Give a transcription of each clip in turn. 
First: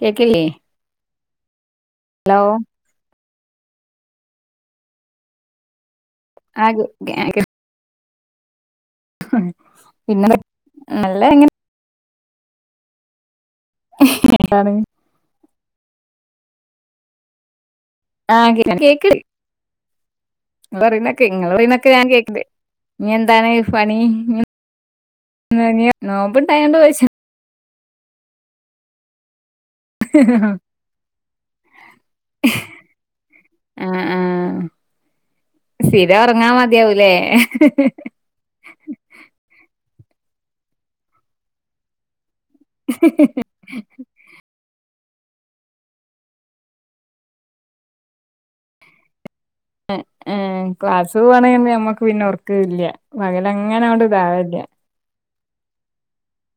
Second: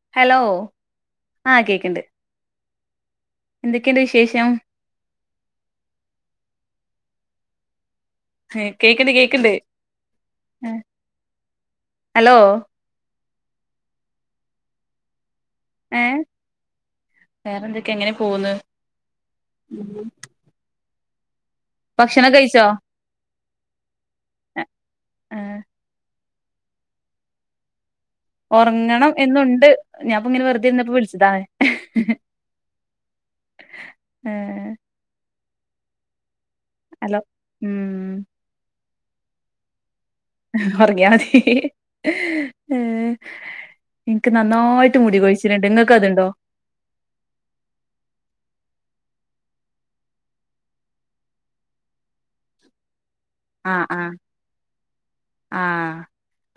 കേക്ക ഹലോ ആ കേക്ക്ണ്ട് ഹലോ എന്തൊക്കെയുണ്ട് വിശേഷം ആ [inaudible] കേക്കണ്ട് കേക്കണ്ട് പിന്നെ നല്ല ഹലോ എന്താണ് വേറെന്തൊ [unintelligible] ആഹ് കേ കേക്ക് ഉ പറയുന്നൊക്കെ ഇങ്ങ പറുന്നൊക്കെ ഞാൻ കേൾക്ക കഴിച്ചോ ഇനി എന്താണ് പണി നോമ്പണ്ടായണ്ട് ചോയ്ച്ച ഉറങ്ങണം എന്നുണ്ട് ഞാൻപ്പൊ ഇങ്ങനെ വെറുതെ ഇരുന്നപ്പോ വിളിച്ചതാണ് ആഹ സ്ഥിര ഒറങ്ങാ മതിയാവൂലേ ഉം ഉറങ്ങിയാ മതി ഏ എനിക്ക് നന്നായിട്ട് ഇട്ട മുടിികൊഴിച്ചിട്ടുണ്ട് ങ്ങക്കതുണ്ടോ ക്ലസ് പോണന്ന് നമ്മക്ക് പിന്നെ ഒറക്കല്യ പകല അങ്ങനെട് ഇതാവല്ല്യ ആഹ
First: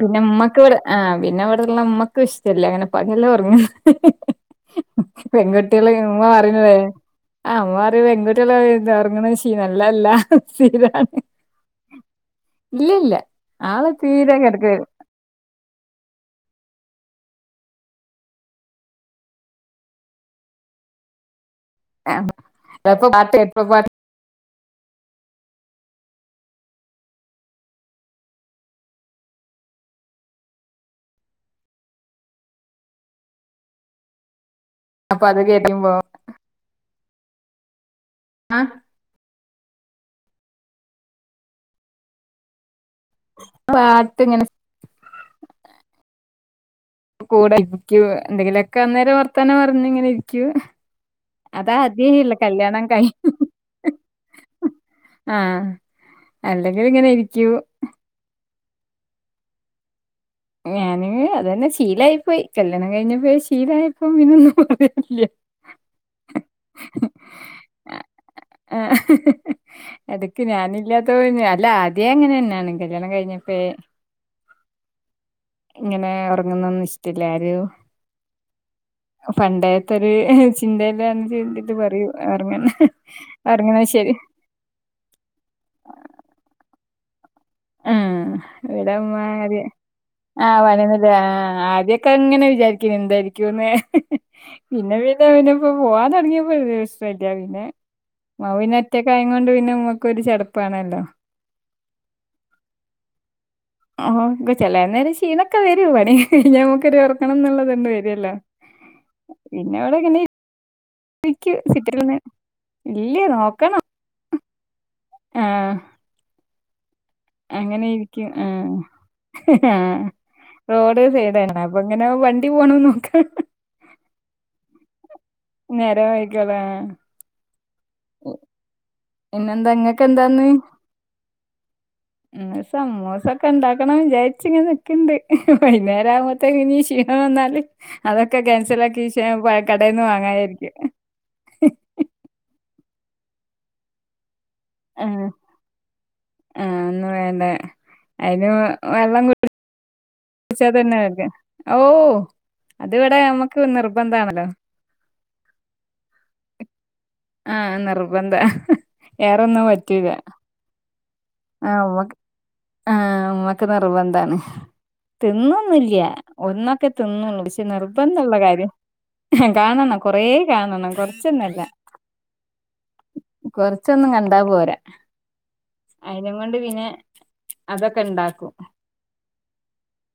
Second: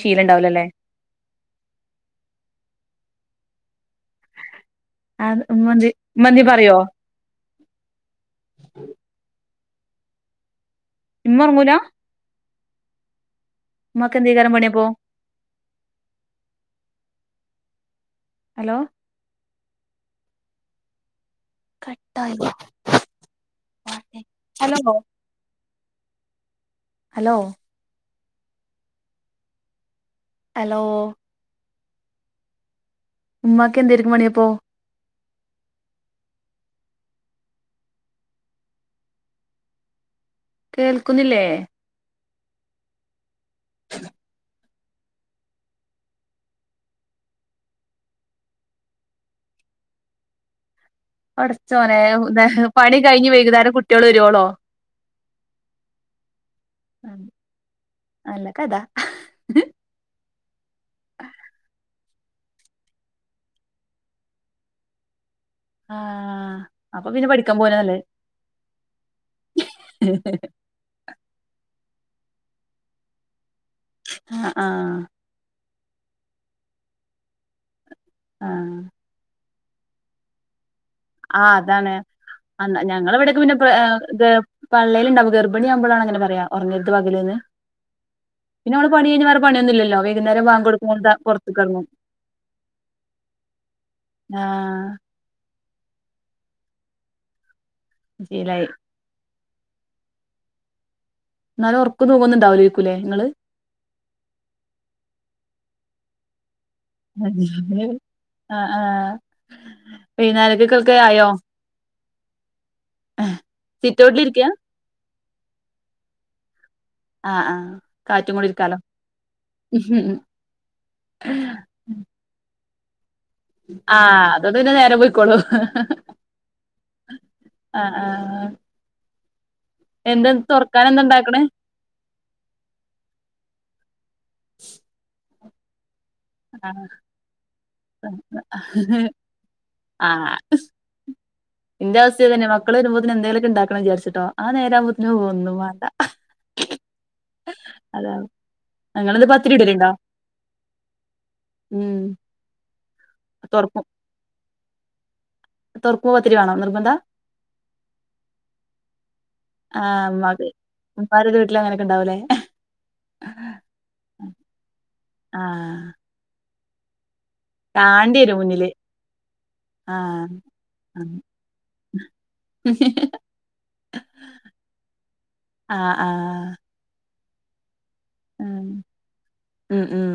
പിന്നെ ഉമ്മക്ക് ഇവിടെ ആ പിന്നെ ഇവിടെള്ള ഉമ്മക്ക് വിഷ്ടല്ലേ അങ്ങനെ പകല് ഒറങ്ങ ആ [inaudible] ഉമ്മ എന്ത് പെൺകുട്ട്യള് ഉമ്മ എന്തേം പറയോ [unintelligible] പേകുട്ട്യാള് ചീ നല്ലല്ലീത ഇമ്മൊർ ങ്ങൂല ഇല്ല ഇല്ല ആളെ തീരെ കെട [unintelligible] ഹലോ ഏ കട്ടായി എപ്പോ പാട്ട് എപ്പോ പാട്ട് ഹലോന്നോ ഹലോ ഹലോ ഉമ്മാക്ക് എന്തെരിക്കും പണിയപ്പോ അപ്പോ അത് [unintelligible] ആ കേൾക്കുന്നില്ലേ? പാട്ട് ഇങ്ങനെ കൂടെ ഇരിക്കും. എന്തെങ്കിലൊക്കെ അന്നേരം വർത്താനം പറഞ്ഞ് ഇങ്ങനെ ഇരിക്കും. അതാ പടച്ചോനെ ആദ്യേല്ല കല്യാണം പണി കഴി കഴിഞ്ഞ് വൈകുന്നേരം കുട്ടിയള് വരോളോ? ആഹ് അല്ലെങ്കിൽ ഇങ്ങനെ ഇരിക്കും. നല്ല [inaudible] ഞാന് അത് തന്നെ ശീലായി പോയി കല്യാണം കഴിഞ്ഞ് ഇപ്പ ശീലായപ്പം പിന്നൊന്നും പറയാൻ ഇല്ല്യ. ആഹ് അപ്പോ പിന്നെ പഠിക്കാൻ പോവന്നെ നല്ലത്. ആ അത്ക്ക് ഞാനില്ലാത്തപ്പോ ഞാ അല്ല ആ ദ്യേ അങ്ങനെന്നെ ആണ് കല്യാണം കഴിഞ്ഞപ്പഴേ. ആഹ് ആഹ് ഇങ്ങനെ ഒറങ്ങുന്നൊന്നും ഇഷ്ടല്ല ആരും പണ്ടേത്തൊരു ചി ആ അതാണ് അന്ന ഞങ്ങളെ ഇവിടൊക്കെ പിന്നെ പ ഏ ഉറങ്ങുന്നത് ശരി ഇത് പള്ളേൽ ഇണ്ടാവുമ്പോ ഗർഭി ണി ആവുമ്പഴാണ് അങ്ങനെ പറയ ഒറങ്ങര്ത് പകല്ന്ന്. ആഹ് പിന്നെ നമ്മള് ഇവിടെ പണി ഉമ്മ കഴിഞ്ഞ് വേറെ ആദ്യം. പണിയൊന്നുമില്ലല്ലോ വൈകുന്നേരം ആ ബാങ്ക് കൊടുക്കുമ്പോ പറയേര്ന്നുലെ ദാ ആ പുറത്തേക്ക് ഇറങ്ങും ആദ്യൊക്കെ ഇങ്ങനെ വിചാരിക്കേനു എന്താ യിരിക്കുംന്ന് ആഹ് പിന്നെ പിന്നെ പിന്നെ ഇപ്പോ പോവാൻ തൊടങ്ങിയപ്പോ ഒരു പ്രശ്നോം ഇല്ല്യ പിന്നെ ഉമ്മ ശീലായി പിന്നെ ഒറ്റക്കായോ യങ്ങോണ്ട് പിന്നെ ഉമ്മക്കും ഒരു ചടപ്പാണല്ലോ ഇന്നാലും ഒറക്ക് തൂങ്ങുന്നുണ്ടാവുലേക്കുംലെ ഇങ്ങള് ഓ ഇപ്പോ ചെലേ നേരം ക്ഷീണൊക്കെ വരും പണി കഴിഞ്ഞ നമ്മ ക്കൊരൊറങ്ങണംന്നുള്ളത് ഒന്ന് വരല്ലോ ആഹ് ആഹ് പിന്നെവിടെങ്ങനെ ഇ വൈകുന്നേരക്കൊക്കെ ആയോ രിക്കും സിറ്റൗട്ടില്ന്ന്. ഇല്ല്യ നോക്കണം. സിറ്റൗട്ടിൽ ഇരിക്കയാ ആഹ് ആഹ് ആഹ് അങ്ങനെയിരിക്കും കാറ്റും കൂടി ഇരിക്കാലോ ആഹ് ആഹ് റോഡ് സൈഡ് ആണ് അപ്പ ഇങ്ങനെ വണ്ടി പോണത് നോക്ക ആഹ് അതോണ്ട് പിന്നെ നേരം പൊയ് നേരം വയ്കല്ലോ ആഹ് ആഹ് ആഹ് പിന്നെന്താ ഇങ്ങക്കെന്ത എന്താ ഇന്ന് തുറക്കാൻ എന്താ ഉണ്ടാക്കണേ ഇന്ന് സമൂസ ഒക്കെ ഇണ്ടാക്കണം വിചാരിച്ച് ഇങ്ങനെ നിക്ക്ണ്ട് വൈന്നേ രാവുമ്പോത്തേക്ക് ഇനി ക്ഷീണം വന്നാല് അതൊക്കെ ക്യാൻസലാക്കി ക്ഷെ പ കടേന്ന് വാങ്ങ വിചാരിക്കും. ഇൻ്റെ അവസ്ഥയും ഇത് തന്നെ മക്കള് വരുമ്പോ ത്തിന് എന്തേലൊക്കെ ഇണ്ടാക്കണം വിചാരിച്ചുട്ടോ ആ നേരാവുമ്പോത്തിനും ആഹ് ഒന്നും വാണ്ട. അയെന്നെ. അയിന് വെള്ളം കുടി പത്തിരി ഇടലുണ്ടോ ച്ച തന്നെ [unintelligible] ഓ ഉം അത് ഇവിടെ നമ്മക്ക് തുറക്കും നിർബന്ധാണല്ലോ. തുറക്കുമ്പോ പത്തിരി വേണോ നിർബന്ധാ ആഹ് നിർബന്ധ. വേറൊന്നും ആഹ് പറ്റൂല. ഉമ്മാക്ക് ഉമ്മാരുടെ വീട്ടിൽ ആ അങ്ങനൊക്കെ ഉമ്മക്ക് ഉണ്ടാവൂലേ ആഹ് ഉമ്മക്ക് നിർബന്ധാണ്. ആഹ് തിന്നൊന്നുല്ല്യ ഒന്നൊക്കെ തിന്നോള്ളൂ പക്ഷെ കാണ്ടി നിർബന്ധള്ള വരും കാര്യ. മുന്നില് കാണണം കൊറെ ആഹ് കാണണം ആഹ് കൊറച്ചൊന്നും അല്ല. കൊറച്ചൊന്നും കണ്ടാ പോരാ ആഹ് അയതിനും ആഹ് കൊണ്ട് പിന്നെ അതൊക്കെ ഇണ്ടാക്കും ഉം ഉം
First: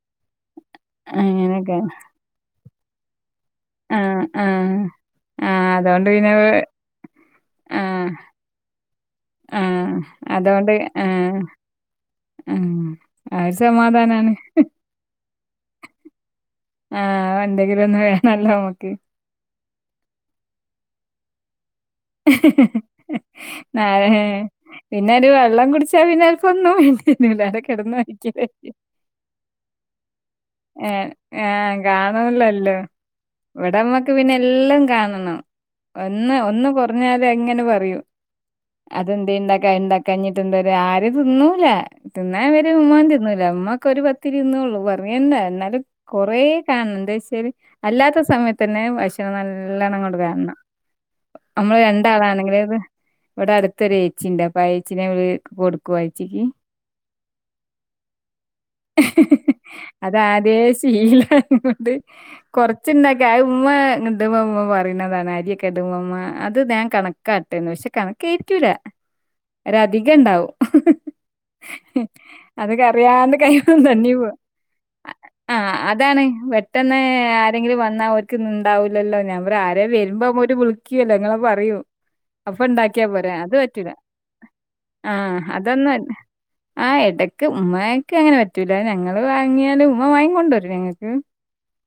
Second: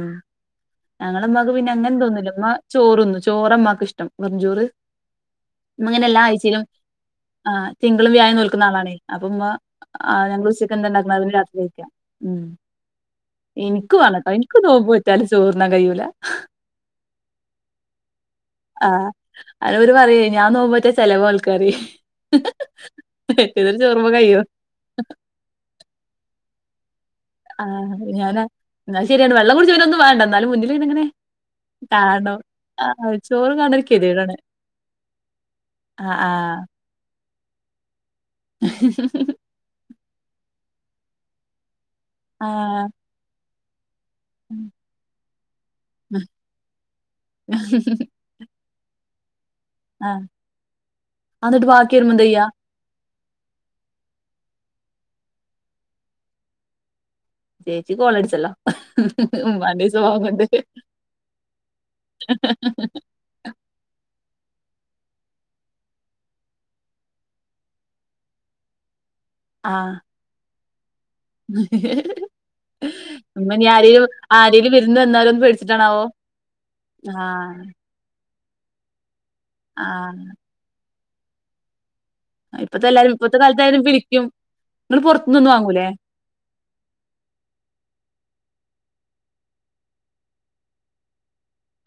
ഞങ്ങളെ ഇമ്മാക്ക്‌ പിന്നെ അങ്ങനെയൊക്കെ അങ്ങനെ ഇതൊന്നുല്ല ചോറ്ന്നും ചോറ് മ്മാക്ക് ഇഷ്ട്ടം ആഹ് വെറ്ഞ്ചോറ് ആഹ് ആഹ് മ്മാ ഇങ്ങനെ അതോണ്ട് എല്ലാ പിന്നെ ആഴ്ച്ചയിലും ആഹ് തിങ്കളും വ്യാഴം നോൽക്കുന്ന ആളാണേ അപ്പൊമ്മാ ആഹ് ഞങ്ങള് അതോണ്ട് ഉച്ചയ്ക്ക് എന്തുണ്ടാക്കുണത് അ ആഹ് രാത്രികഴിക്ക ഉം ആഹ് ആ ഒരു എനിക്ക് വാണംട്ടോ സമാധാനാണ് എനിക്ക് നോമ്പ് നോറ്റാല് ചോറ്ണ്ണാനും കഴിയൂല ആഹ് ഒണ്ടങ്കിലൊന്നും വേണല്ലോ ഞമ്മക്ക് അനെ ഒര് പറയേ ഞാൻ നോമ്പ് നോറ്റേല് ചെലവാ ഓൽക്ക്‌ പറയ് [unintelligible] ചോറുമ്മ കഴിയും പിന്നെ ഒരു വെള്ളം കുടിച്ചാ പിന്നെ ഓൽക്ക്‌ ഒന്നും വേ ആഹ് ഞാനാ അയ് ശെരിയാണ് വെള്ളം കുടിച്ചാ പിന്നൊന്നും വാണ്ട എന്നാലും മുന്നില് ഏ ഏ കാണുല്ലല്ലോ ആ ചോറ് കാണണ ഒരു ഇവിടെമ്മക്ക് പിന്നെ ഗതികേടാണ് എല്ലാം കാണണം ആ ആ ഒന്ന് ഒന്ന് കൊറഞ്ഞ അതെ ഇങ്ങനെ പറയും അതെന്ത്ണ്ടാക്ക ഉണ്ടാക്കാഞ് ഇത്എതൊരാ ആരും തിന്നൂല ആ തിന്നാൻ വരും മുയ്യൻ തിന്നൂല ഉമ്മക്കെര് പത്തിരി ഇന്നേള്ളൂ ബർ ന്ത എന്നാലും കൊറ കാണും എന്താച്ചാല് അല്ലാത്ത സമയത്തന്നെ ഭക്ഷണം ന നല്ലോണം ആ അങ്ങോട്ട് കാണാണം എന്നിട്ട് നമ്മള് ബാക്കി വരുമ്പോ എന്തെയ്യാ രണ്ടാളാണെങ്കിലത് ഇവ്ടെ അടുത്തൊരു എച്ചിണ്ട് അപ്പൊ ആ എച്ചിനെ കൊടുക്കുവ എച്ചിക്ക് ചേച്ചി കോളടിച്ചല്ലൊ ഉം രണ്ടീസം അതാദ്യ ശീലയം കൊണ്ട് കൊറച്ചുണ്ടാക്ക ആ ഉമ്മണ്ട് ഉമ്മ ഉമ്മ പറതാണ് അരിയൊക്കെ ഇടുമ്പോമ്മ അത് ഞാൻ കണക്കാട്ടന്ന് പഷേ കണക്കായിക്കൂല ആഹ് രധിക ഇണ്ടാവും അതൊക്കെ അറിയാണ്ട് ഉമ്മ ഇനി കൈന്ന് ആരേലും തന്നിപോ ആരേലും വിരുന്ന് വന്നാലോന്ന് ആഹ് പേടിച്ചിട്ടാണാവോ അതാണ് പെട്ടെന്ന് ആഹ് ആരെങ്കിലും വന്നാ ഓ വിളിക്കുന്നുണ്ടാവൂല്ലല്ലോ ഞാൻ പറയും ആരെ ആഹ് വരുമ്പോ ഓര് വിളിക്ക്‌ല്ലോ ഇങ്ങളെ അറിയും അപ്പൊ ഇപ്പത്തെ ണ്ടാക്കിയാ എല്ലാരും പോരെ ഇപ്പത്തെ അത് കാലത്ത് എല്ലാരും പറ്റില്ല വിളിക്കും ഇങ്ങള് ആഹ് പൊറത്ത്ന്നൊന്നും വാങ്ങൂലേ അതൊന്നും ആ എടക്ക് ഉമ്മക്ക് അങ്ങനെ പ പറ്റൂല ഞങ്ങള് വാങ്ങിയാല് ഉമ്മ വാങ്ങികൊണ്ടുരും ഞങ്ങൾക്ക്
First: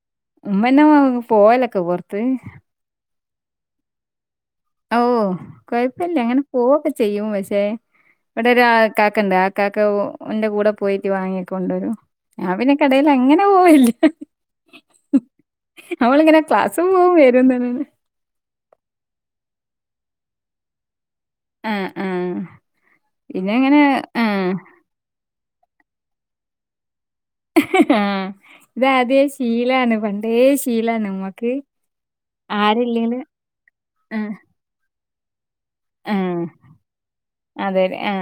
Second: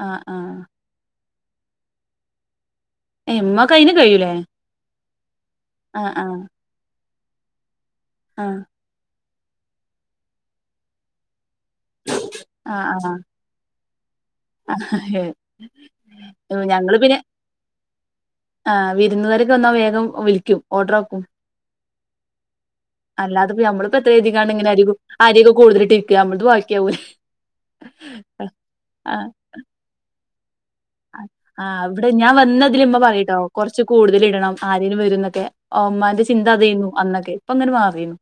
ആഹ് ആഹ് ഉമ്മന്നെ വാങ്ങും പോയലൊക്കെ പൊറത്ത് എ മ്മക്ക്‌ അയിന് കഴിയൂലേ ഓ ആഹ് കൊഴപ്പില്ല ആഹ് അങ്ങനെ പോവൊക്കെ ചെയ്യും പഷേ ഇവിടെ ആഹ് ഒര് ഇക്കാക്കണ്ട് കക്കാക്കന്റെ കൂടെ പോയിട്ട് വാങ്ങി കൊണ്ടുരും ഞാൻ പിന്നെ കടല് അങ്ങനെ പോവലില്ല ആ ക്ലാസ് ഞങ്ങള് പോവും പിന്നെ വരും തന്നെ ആഹ് വിരുന്നുകാരൊക്കെ വന്നാ വേഗം വിലിക്കും ഓർഡർ ആക്കും ആഹ് ആഹ് അല്ലാതിപ്പോ ഞമ്മള് ഇപ്പം എത്ര കരീതിക്കാണ് ഇങ്ങനെ അരി കു അരിക്കെ കുടുതലിട്ട് ഇരിക്ക ഞമ്മളത് ബാക്കിയാവൂലെ ആഹ് ഇതാദ്യേ ശീലാണ് പണ്ടേ ശീ ആഹ് ഇവിടെ ഞാൻ വന്നതില്മ്മ ആരില്ലെങ്കിലും പറയ്ട്ടോ കൊറച്ച് ആ കൂടുതൽ ഇടണം ആരും വരുന്നൊക്കെ ഓ ആ മ്മാന്റെ ചിന്ത അതെയ്ന്നു അന്നൊക്കെ ഇപ്പൊ ഒന്നങ്ങിടു അതെ മാറിണ്ണു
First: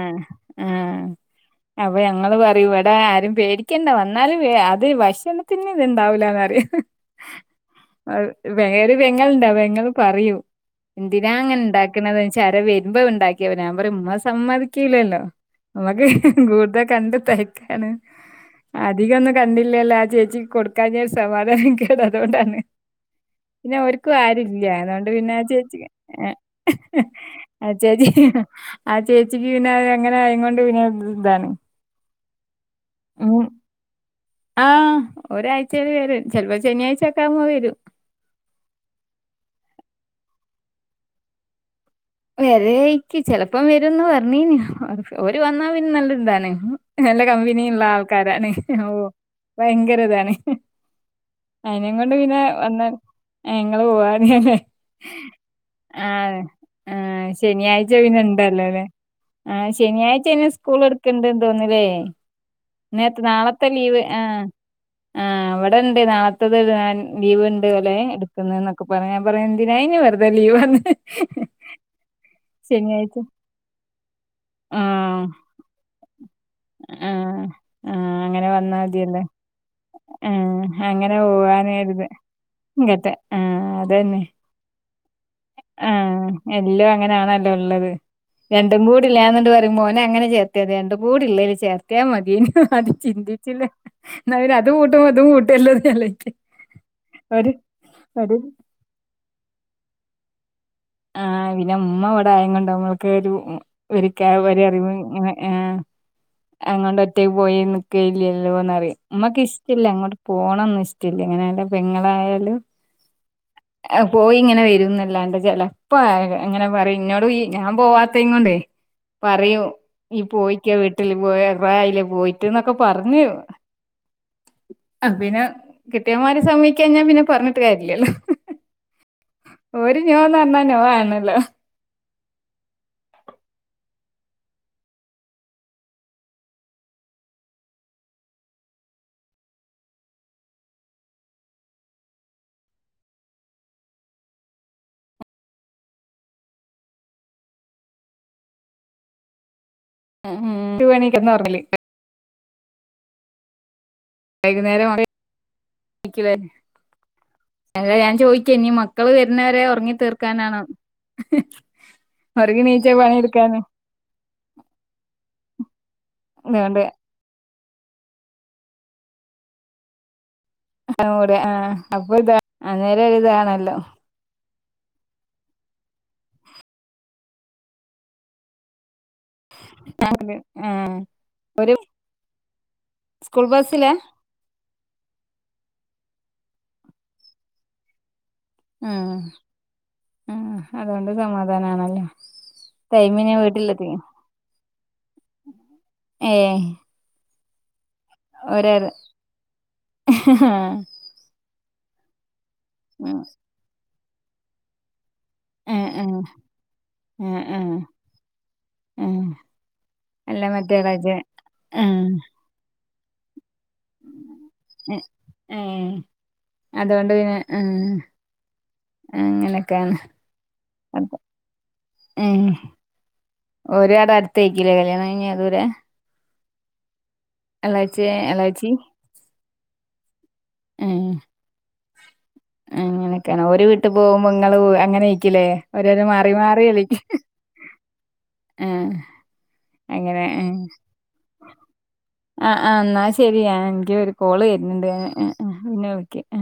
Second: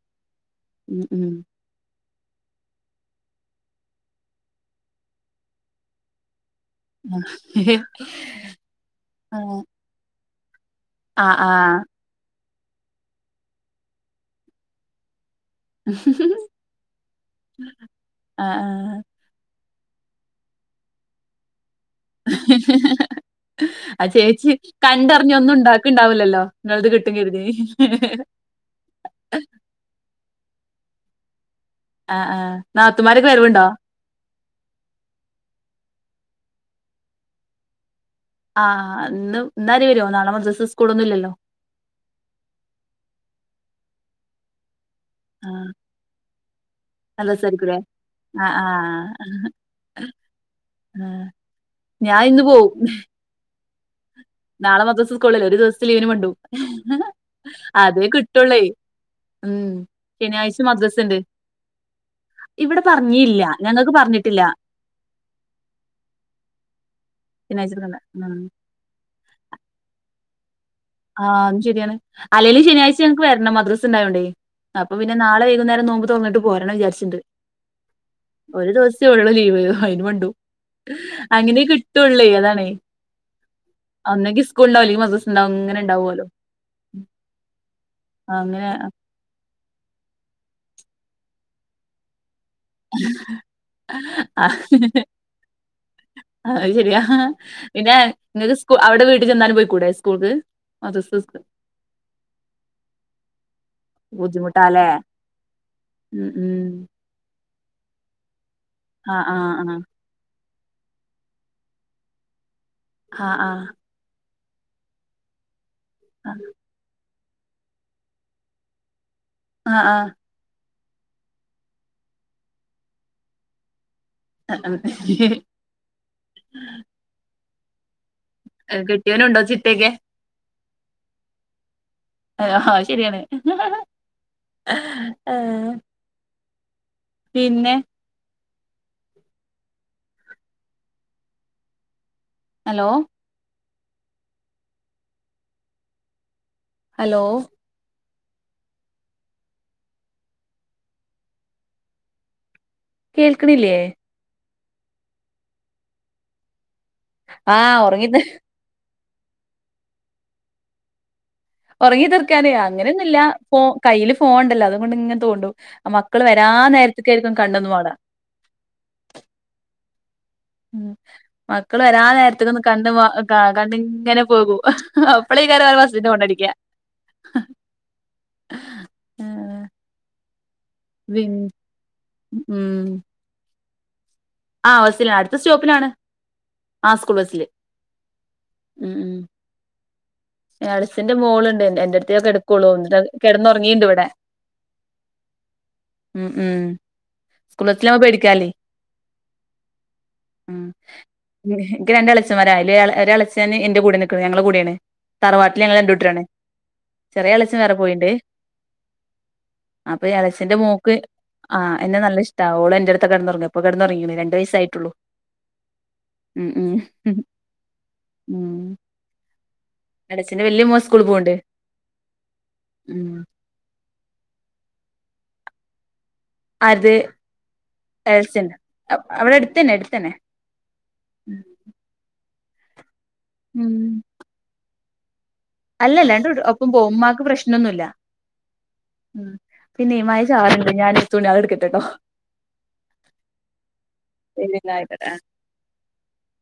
ഉം ഉം അപ്പ ഞങ്ങള് പറയും ഇവ്ടെ ആരും പേടി ക്കണ്ട വന്നാല് അത് ഭക്ഷണത്തിന് ഇത്ണ്ടാവില്ലന്ന്റയും വേറെ പെങ്ങള്ണ്ട് ആഹ് പെങ്ങള് പറയും എന്തിനാ ആഹ് ഇങ്ങനെ ആഹ് ഇണ്ടാക്ക്‌ണത് ന്ന്ച്ച വരുമ്പോ ഉണ്ടാക്കിയ ഞാൻ പറയും ഉമ്മ സമ്മതിക്കുലല്ലോ ഞമ്മക്ക് കൂടുത കണ്ട് തയ്ക്കാണ് ആഹ് അധികൊന്നും കണ്ടി ഇല്ലല്ല ആ ചേച്ചിക്ക് കൊടുക്കഞാ ഒര് സമാധാന കേട അതുകൊണ്ടാണ് പിന്നെ ആ ഓര്ക്കും ചേച്ചി ആരുംല്ല അതുകൊണ്ട് പിന്നെ കണ്ടറിഞ്ഞ് ആ ഒന്നും ചേച്ചി ഉണ്ടാക്ക്ണ്ടാവൂലല്ലോ ഇങ്ങളത് കിട്ടും കരുതി ആ ചേച്ചി ആ ചേച്ചിക്ക് പിന്നെ എങ്ങനെ ആയം കൊണ്ട് പിന്നെ ഇതാണ് ആ ആ നാത്തുമാരൊക്കെ ഉം വരവ്ണ്ടോ ആഹ് ഒരാഴ്ചയില് വരും ചെലപ്പോ ശനിയാഴ്ച ഒക്കെ ആവ്മ്പം വരും ആഹ് ഇന്ന് ഇന്ന അവര് വരുവോ നാളെ മദ്രസ് സ്കൂളൊന്നും ഇല്ലല്ലോ വേര അയ്ക്കും ചിലപ്പോ വരുമ്ന്ന് പറഞ്ഞിന് ഒര് വന്നാ ആഹ് പിന്നെ നല്ല ഇതാണ് നല്ല കമ്പനിയുള്ള ആൾക്കാരാണ് ആഹ് ഓ ആഹ് ഭയങ്കര ഇതാണ് അതിനും കൊണ്ട് ഞാൻ പിന്നെ ഇന്ന് പോവും വന്ന ഞങ്ങള് പോവാ നാളെ മദ്രസ സ്കൂൾ ഇല്ലേ ഒരു ദിവസത്തെ ലീവിന് വെരണ്ടു ആഹ് ആഹ് ശനിയാഴ്ച പിന്നെ ഇണ്ടല്ലോ അല്ലെ ഉം ആഹ് ശനിയാഴ്ച ഇനി സ്കൂൾ മദ്രസ ഇണ്ട് എടുക്കണ്ടന്ന് തോന്നുന്നല്ലേ ഇവിടെ നേത്തെ പറഞ്ഞില്ല നാളത്തെ ഞങ്ങൾക്ക് ലീവ് പറഞ്ഞിട്ടില്ല ആഹ് ആഹ് അവിടെണ്ട് നാളത്തെത് ഞാൻ ലീവ് ഉണ്ട് ശനിയാഴ്ച പോലെ എടുക്കണ്ട ഉം എടുക്കുന്നെന്നൊക്കെ പറഞ്ഞ പറ എന്തിനായിയിന് വെറുതെ ലീവെന്ന് ആഹ് മ് ശരിയാണ് അല്ലേലും ശനിയാഴ്ച ഞങ്ങക്ക് വരണം മദ്രസ് ഉണ്ടായൊണ്ടേ അപ്പ പിന്നെ ആഹ് നാളെ വൈകുന്നേരം നോമ്പ് തോറന്നിട്ട് പോരണം വിചാരിച്ചിണ്ട് ആഹ് ആഹ് അങ്ങനെ ഒരു വന്നാ ദിവസേ മതിയല്ലേ ഉള്ളു ലീവ് അയിന് വേണ്ടു ആഹ് അങ്ങനെ പോവാനായിരുന്നു കിട്ടുവൊള്ളെ അതാണ് ഇങ്ങത്തെ ആഹ് ഒന്നങ്കി ഉസ്കൂളിണ്ടാവും അല്ലെ മദ്രസ ഉണ്ടാവും അങ്ങനെ ആ ഹ് എല്ലാം അങ്ങനെയാണല്ലോ ഉള്ളത് ആ, അങ്ങനെ രണ്ടും കൂടില്ല ണ്ട് പറയും മോനെ അങ്ങനെ ചേർത്തിയാതിയന്ന് രണ്ടു കൂടെ ഉള്ളത് ചേർത്തിയാമതിയെന്ന് അത് ആ, ചിന്തിച്ചില്ലേന്നത് അത് കൂട്ടും ഇതു കൂട്ടുവല്ലോന്നാലോയ്ക്ക അത് ശരിയാ പിന്നെ നിങ്ങക്ക് സ്കു അവിടെ വീട്ടിൽ ചെന്നാലും പോയിക്കൂടെ സ്കൂൾക്ക് [inaudible] ആയിൻ ഉമ്മ അവിടെ ആയകൊണ്ട് നമ്മക്ക് ഒരു മ് ഒരു കാ ബുദ്ധിമുട്ടാല്ലേ ഒരറിവ് ഇങ്ങനെ ആഹ് ഉം ഉം അങ്ങൊണ്ട് ഒറ്റയ്ക്ക് പോയി നിക്ക് നോക്കോയില്ലല്ലോന്നറിയാം ആ ആ ഇമ്മക്ക് ആ ഇഷ്ടമില്ല അങ്ങോട്ട് പോണോന്ന് ഇഷ്ടമില്ല ഇങ്ങനെ പെങ്ങളായാലും ആഹ് ആഹ് പോയി ഇങ്ങനെ വരുംന്നല്ലാണ്ട് ചിലപ്പ എങ്ങനെ പറയും ഇന്നോട് ഞാൻ പോവാത്ത കൊണ്ടേ പറയും ആ ആ ഈ പോയി വീട്ടല് പോ കൊറേ ആയില്ലേ പോയിട്ടന്നൊക്കെ പറഞ്ഞു ഉം. ആഹ് പിന്നെ കെട്ടിയോന്മാർ സമ്മതിക്കാൻ പിന്നെ പറഞ്ഞിട്ട് കാര്യല്ലല്ലോ [inaudible] കെട്ടിയവനുണ്ടോ ചിട്ടയൊക്കെ ഓര് നോന്ന് പറഞ്ഞാ നോ ആണല്ലോ ആഹ് ഹാ അതുശരിയാണ് ആഹ് പിന്നെ ഹലോ ഹലോ [inaudible] കേൾക്കണില്ലേ വൈകുന്നേരം [inaudible] ആഹ് ഉറങ്ങി ഞാൻ ത- ചോദിക്ക [inaudible] മക്കൾ വരുന്നവരെ ഉറങ്ങി തീർക്കാനാണോ ഉറങ്ങി തീർക്കാനെ ഉറങ്ങി നീച്ച അങ്ങനെയൊന്നുമില്ല ഇപ്പോ പണിയെടുക്കാന് കയ്യിൽ ഫോണുണ്ടല്ലോ അതുകൊണ്ട് ഇങ്ങനെ തോണ്ടും മക്കൾ വരാ ആഹ് അതുകൊണ്ട് നേരത്തെക്കായിരിക്കും കണ്ണൊന്നു മാട ഉമ് അങ്ങോട് ആ മക്കള് അപ്പൊ ഇതാ വരാനേരത്തേക്ക ഒന്ന് കണ്ണ് അന്നേരം ഒരിതാണല്ലോ കണ്ണിങ്ങനെ പോകൂ അപ്പളായിരിക്കും ബസിന്റെ ഹോൺ അടിക്കുക ആഹ് അതെ പിൻ ഒരു ഉം സ്കൂൾ ബസ് സിലാ ആഹ് ബസ്സില് അടുത്ത സ്റ്റോപ്പിനാണ് ആഹ് സ്കൂൾ ബസ്സില് ഉം മ് ഉം [unintelligible] മോളുണ്ട് എൻ എന്റടുത്തെ കിടക്കൊള്ളൂ ടൈമിന് കിടന്നുറങ്ങിണ്ട് വീട്ടിലെത്തി ഇവിടെ മ് മ് ഏഹ് സ്കൂ പഠിക്കാല് ഒരാൾ മ് എനിക്ക് രണ്ട് ഇളച്ചിമാരാണ് അതിൽ ഉം ഒരേളച്ചി എന്റെ കൂടെ നിൽക്കും ഞങ്ങള്ടെ കൂടിയാണ് തറവാട്ടിൽ ഞങ്ങ ആഹ് രണ്ടു ആഹ് കൂട്ടരാണ് ചെറിയ ആഹ് എളച്ചി വേറെ ആഹ് പോയിണ്ട് ആഹ് അപ്പൊ അല്ല എളച്ചിൻ്റെ മറ്റേ മോൾക്ക് രാജ ആഹ് എന്നെ നല്ല ഇഷ്ടാ ഓള് എന്റെ അടുത്ത കിടന്ന് ഉറങ്ങ ഇപ്പൊ കിടന്നുറങ്ങി രണ്ട് വയസ്സ് ആയിട്ടുള്ളു. ഏഹ് ഉം ഉം അതുകൊണ്ട് പിന്നെ ആഹ് ഉം. അങ്ങനെയൊക്കെയാണ് എളച്ചിൻ്റെ വലിയ മോൻ സ്കൂള് പോവണ്ട്. ഉം ഓര് അവിടെ അടുത്തായിരിക്കില്ലേ കല്യാണം കഴിഞ്ഞ അവരെ. അതെ. എളാച്ചി അവിടെ അടുത്തന്നെ എടുത്തന്നെ. അങ്ങനൊക്കെയ ഒരു വീട്ടിൽ പോകുമ്പോ നിങ്ങള് അങ്ങനെ അല്ലല്ല രണ്ട് ഒപ്പം പോവും ഉമ്മാക്ക് പ്രശ്നൊന്നുല്ല. ആഹ് ഉം പിന്നെ മഴ അങ്ങനെ ചാറുണ്ട് ഞാൻ തുണികൾ എടുക്കട്ടെട്ടോ. ആ ആ എന്നാ ശരിയ എനിക്ക് ഒരു കോള് വരുന്നുണ്ട്. വെയിലില്ലായിട്ട ആ പിന്നെ വിളിക്ക ആ.